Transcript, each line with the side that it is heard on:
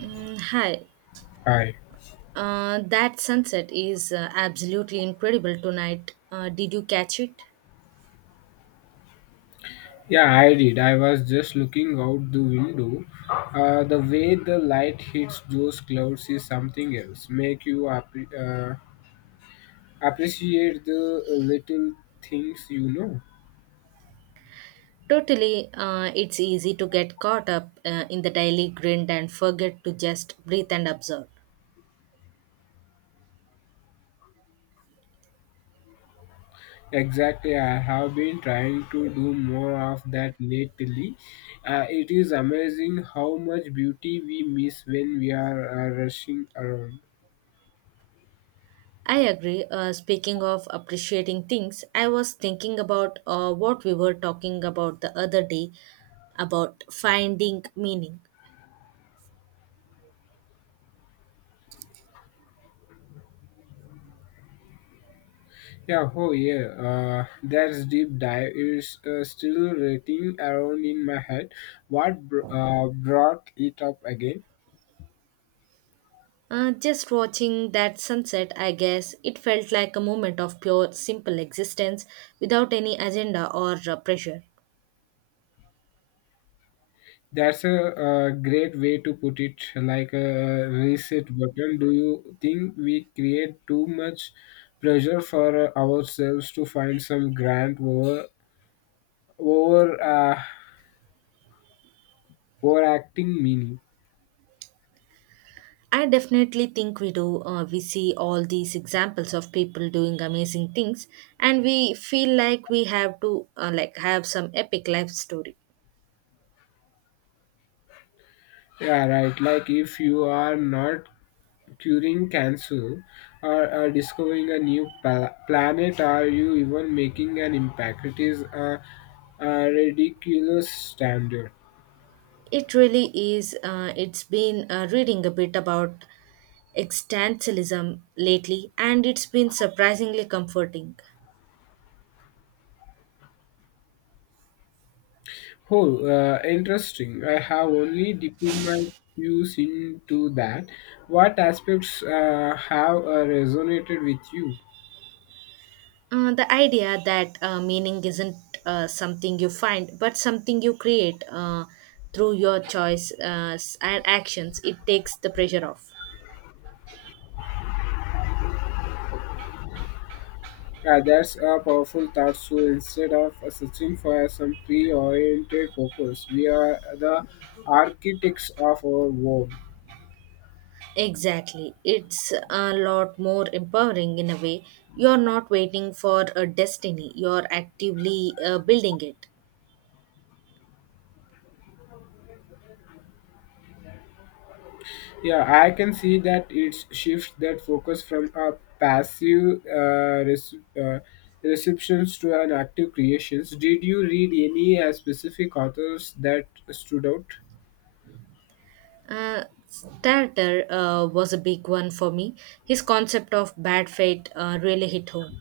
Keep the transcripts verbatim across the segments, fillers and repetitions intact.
right: Mm, hi.
left: Hi.
right: Uh, that sunset is uh, absolutely incredible tonight. Uh, did you catch it?
left: Yeah, I did. I was just looking out the window. Uh, the way the light hits those clouds is something else. Make you appre- uh, appreciate the little things you know.
right: Totally, uh, it's easy to get caught up uh, in the daily grind and forget to just breathe and observe.
left: Exactly. I have been trying to do more of that lately. Uh, it is amazing how much beauty we miss when we are uh, rushing around.
right: I agree. Uh, speaking of appreciating things, I was thinking about uh, what we were talking about the other day about finding meaning.
left: Yeah, oh yeah, uh, that's deep dive is uh, still rating around in my head. What br- uh, brought it up again?
right: Uh, just watching that sunset, I guess, it felt like a moment of pure, simple existence without any agenda or uh, pressure.
left: That's a, uh great way to put it, like a reset button. Do you think we create too much pressure for uh, ourselves to find some grand over over uh, overacting meaning?
right: I definitely think we do. Uh, we see all these examples of people doing amazing things, and we feel like we have to uh, like have some epic life story.
left: Yeah, right. Like if you are not curing cancer or, or discovering a new pla- planet, are you even making an impact? It is a, a ridiculous standard.
right: It really is. Uh, it's been uh, reading a bit about existentialism lately, and it's been surprisingly comforting.
left: Oh, uh, interesting. I have only dipped my views into that. What aspects uh, have uh, resonated with you?
right: Uh, the idea that uh, meaning isn't uh, something you find, but something you create uh, through your choice uh, and actions, it takes the pressure off.
left: Uh, that's a powerful thought. So instead of uh, searching for some pre-oriented purpose, we are the architects of our world.
right: Exactly. It's a lot more empowering in a way. You're not waiting for a destiny, you're actively uh, building it.
left: Yeah, I can see that it shifts that focus from a passive uh, rece- uh, receptions to an active creations. Did you read any uh, specific authors that stood out?
right: Uh, Starter uh, was a big one for me. His concept of bad fate uh, really hit home.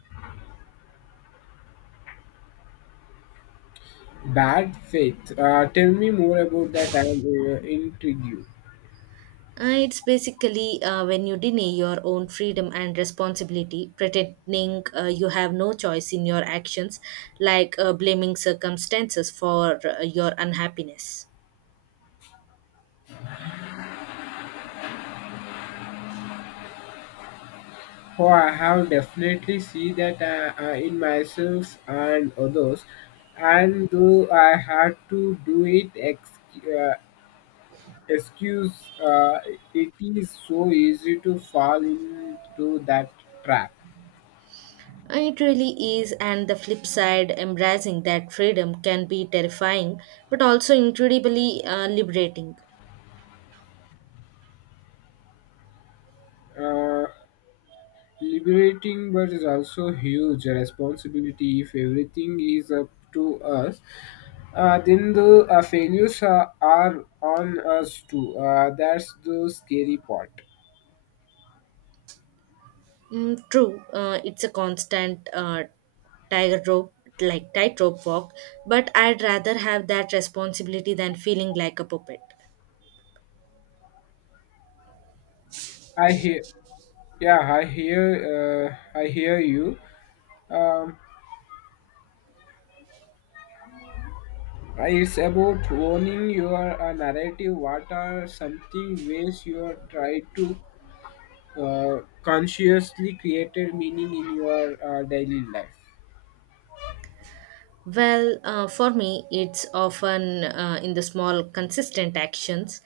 left: Bad Faith. Uh, tell me more about that. I'm uh, intrigued.
right: Uh, it's basically uh, when you deny your own freedom and responsibility, pretending uh, you have no choice in your actions, like uh, blaming circumstances for uh, your unhappiness.
left: Oh, I have definitely see that uh, uh, in myself and others, and though I had to do it ex- uh, Excuse, uh, it is so easy to fall into that trap.
right: Uh, It really is, and the flip side, embracing that freedom can be terrifying but also incredibly uh, liberating.
left: Uh, Liberating, but it's also huge responsibility. If everything is up to us, uh, then the uh, failures are, are on us too. Uh, that's the scary part.
right: Mm, true, uh, it's a constant uh, tightrope, like tightrope walk, but I'd rather have that responsibility than feeling like a puppet.
left: I hear, yeah, I hear, uh, I hear you. Um, it's about owning your uh, narrative. What are something ways you are trying to uh, consciously created meaning in your uh, daily life?
right: Well, uh, for me, it's often uh, in the small, consistent actions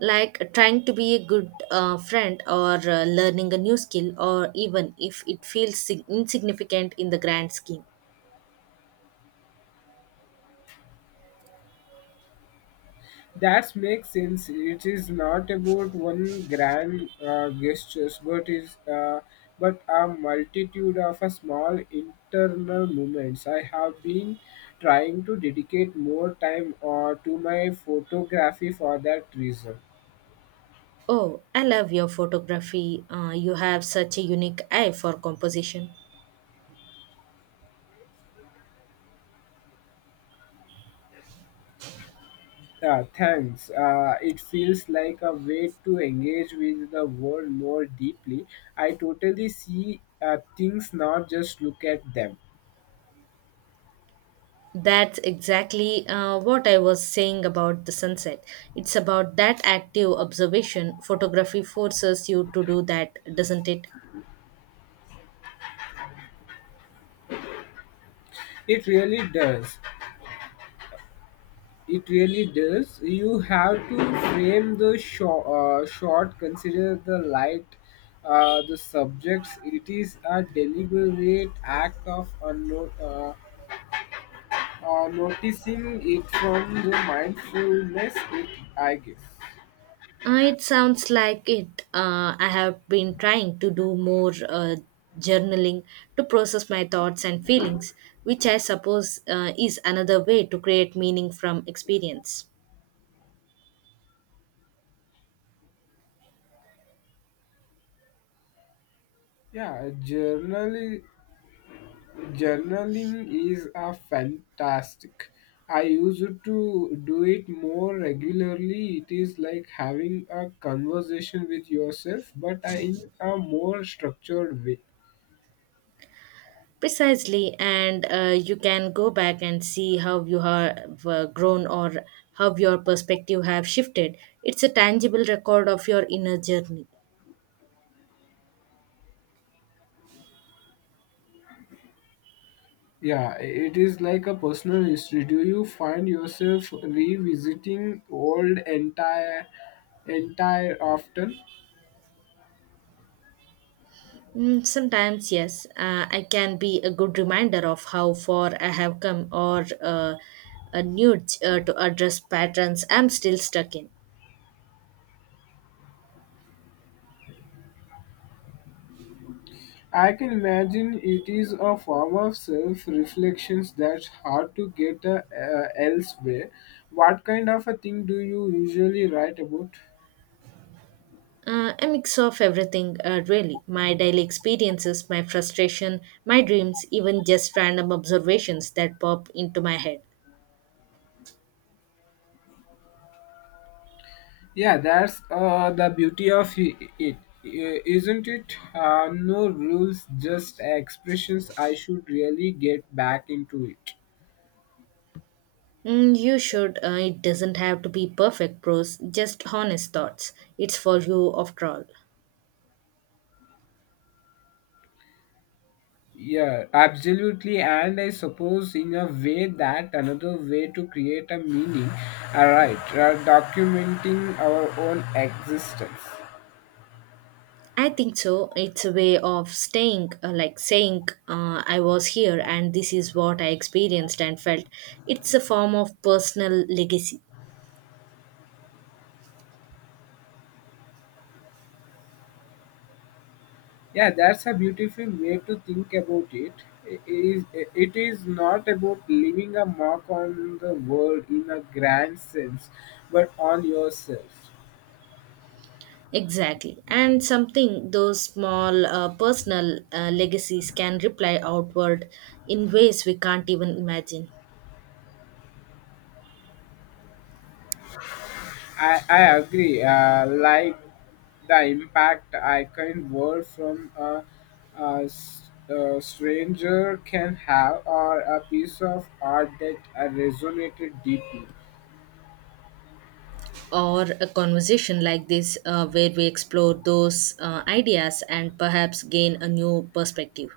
right: like trying to be a good uh, friend or uh, learning a new skill, or even if it feels sig- insignificant in the grand scheme.
left: That makes sense. It is not about one grand uh, gestures, but is uh, but a multitude of a small internal movements. I have been trying to dedicate more time uh, to my photography for that reason.
right: Oh, I love your photography. Uh, you have such a unique eye for composition.
left: Uh, thanks. Uh, it feels like a way to engage with the world more deeply. I totally see uh, things, not just look at them.
right: That's exactly uh, what I was saying about the sunset. It's about that active observation. Photography forces you to do that, doesn't it?
left: It really does. It really does. You have to frame the short, uh, short, consider the light, uh, the subjects. It is a deliberate act of unno- uh, uh, noticing it, from the mindfulness, it, I guess.
right: Uh, it sounds like it. Uh, I have been trying to do more uh, journaling to process my thoughts and feelings, which I suppose uh, is another way to create meaning from experience.
left: Yeah, journal Journaling is a fantastic. I used to do it more regularly. It is like having a conversation with yourself, but I, in a more structured way.
right: Precisely, and uh, you can go back and see how you have uh, grown or how your perspective have shifted. It's a tangible record of your inner journey.
left: Yeah, it is like a personal history. Do you find yourself revisiting old entire entire often?
right: Mm, sometimes, yes, uh, I can be a good reminder of how far I have come or uh, a nudge uh, to address patterns I'm still stuck in.
left: I can imagine it is a form of self reflection that's hard to get uh, uh, elsewhere. What kind of a thing do you usually write about?
right: Uh, a mix of everything, uh, really. My daily experiences, my frustration, my dreams, even just random observations that pop into my head.
left: Yeah, that's uh, the beauty of i- it, i- isn't it? Uh, no rules, just expressions. I should really get back into it.
right: Mm, you should. Uh, it doesn't have to be perfect prose, just honest thoughts. It's for you after all.
left: Yeah, absolutely. And I suppose, in a way, that another way to create a meaning, alright, uh, documenting our own existence.
right: I think so. It's a way of staying, uh, like saying, uh, I was here and this is what I experienced and felt. It's a form of personal legacy.
left: Yeah, that's a beautiful way to think about it. It is, it is not about leaving a mark on the world in a grand sense, but on yourself.
right: Exactly. And something those small uh, personal uh, legacies can reply outward in ways we can't even imagine.
left: I, I agree. Uh, like the impact I can word from a, a s- a stranger can have, or a piece of art that uh, resonated deeply.
right: Or a conversation like this, uh, where we explore those uh, ideas and perhaps gain a new perspective.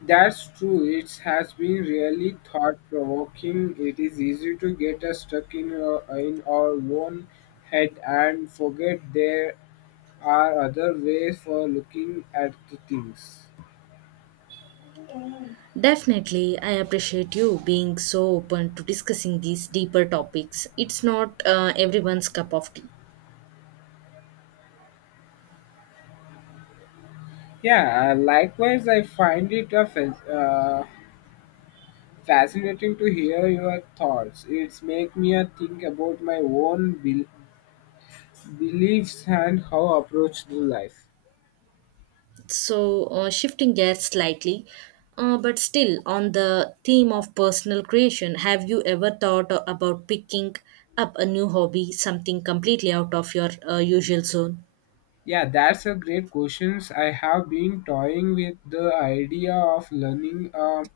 left: That's true. It has been really thought provoking. It is easy to get us stuck in our, in our own head and forget there are other ways for looking at the things.
right: Definitely, I appreciate you being so open to discussing these deeper topics. It's not uh, everyone's cup of tea.
left: Yeah, uh, likewise, I find it a fan- uh, fascinating to hear your thoughts. It's make me a think about my own bel- beliefs and how I approach the life.
right: So, uh, shifting gears slightly, uh, but still on the theme of personal creation, have you ever thought a- about picking up a new hobby, something completely out of your uh, usual zone?
left: Yeah, that's a great questions. I have been toying with the idea of learning uh,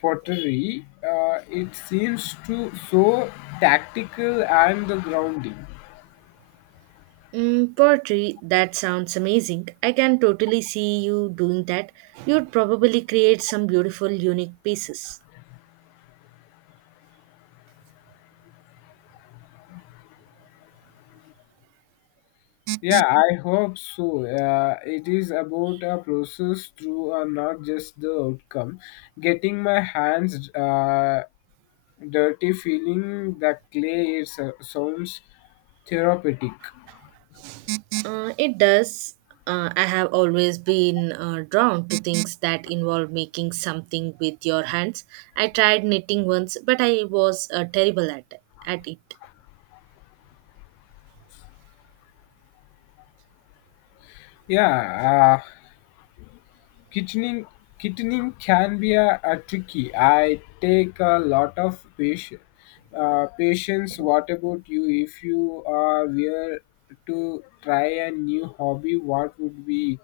left: pottery. Uh, it seems to so tactical and the grounding.
right: Mm, poetry, that sounds amazing. I can totally see you doing that. You'd probably create some beautiful, unique pieces.
left: Yeah, I hope so. Uh, it is about a process through uh, not just the outcome. Getting my hands uh, dirty, feeling the clay is uh, sounds therapeutic.
right: Uh, it does. Uh, I have always been uh, drawn to things that involve making something with your hands. I tried knitting once, but I was uh, terrible at, at it.
left: yeah uh, kitchening Kitchening can be a, a tricky. I take a lot of patience, uh, patience. What about you? If you uh, were to try a new hobby, what would be?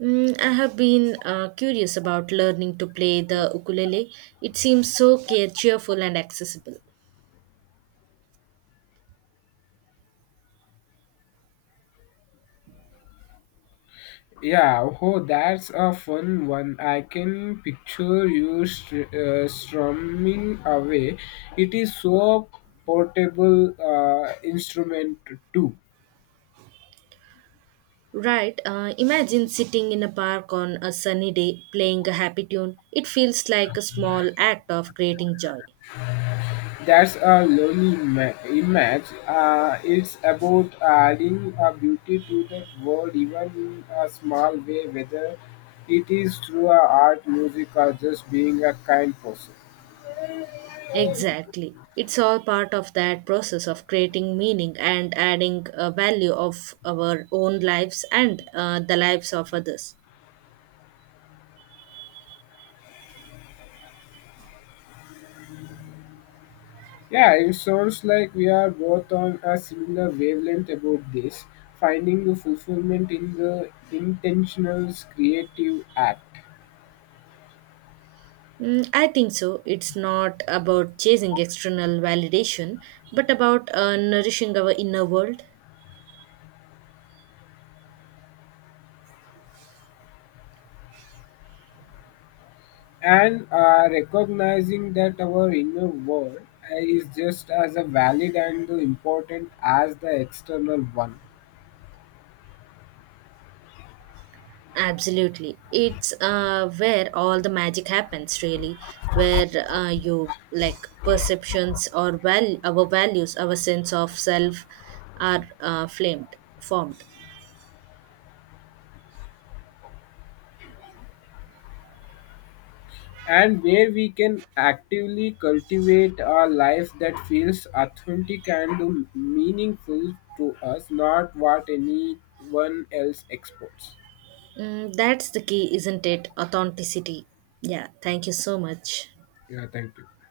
right: Mm, I have been uh, curious about learning to play the ukulele. It seems so care- cheerful and accessible.
left: Yeah, oh, that's a fun one. I can picture you str- uh, strumming away. It is so portable uh, instrument too.
right: Right, uh, imagine sitting in a park on a sunny day playing a happy tune. It feels like a small act of creating joy.
left: That's a lovely ima- image. Uh, it's about adding a beauty to the world, even in a small way, whether it is through a art, music, or just being a kind person.
right: Exactly. It's all part of that process of creating meaning and adding a value of our own lives and uh, the lives of others.
left: Yeah, it sounds like we are both on a similar wavelength about this, finding the fulfillment in the intentional creative act.
right: Mm, I think so. It's not about chasing external validation, but about uh, nourishing our inner world.
left: And uh, recognizing that our inner world uh, is just as a valid and important as the external one.
right: Absolutely. It's uh, where all the magic happens, really, where uh, you like perceptions or val- our values, our sense of self are uh, flamed, formed.
left: And where we can actively cultivate a life that feels authentic and meaningful to us, not what anyone else exports.
right: Mm, that's the key, isn't it? Authenticity. Yeah, thank you so much.
left: Yeah, thank you.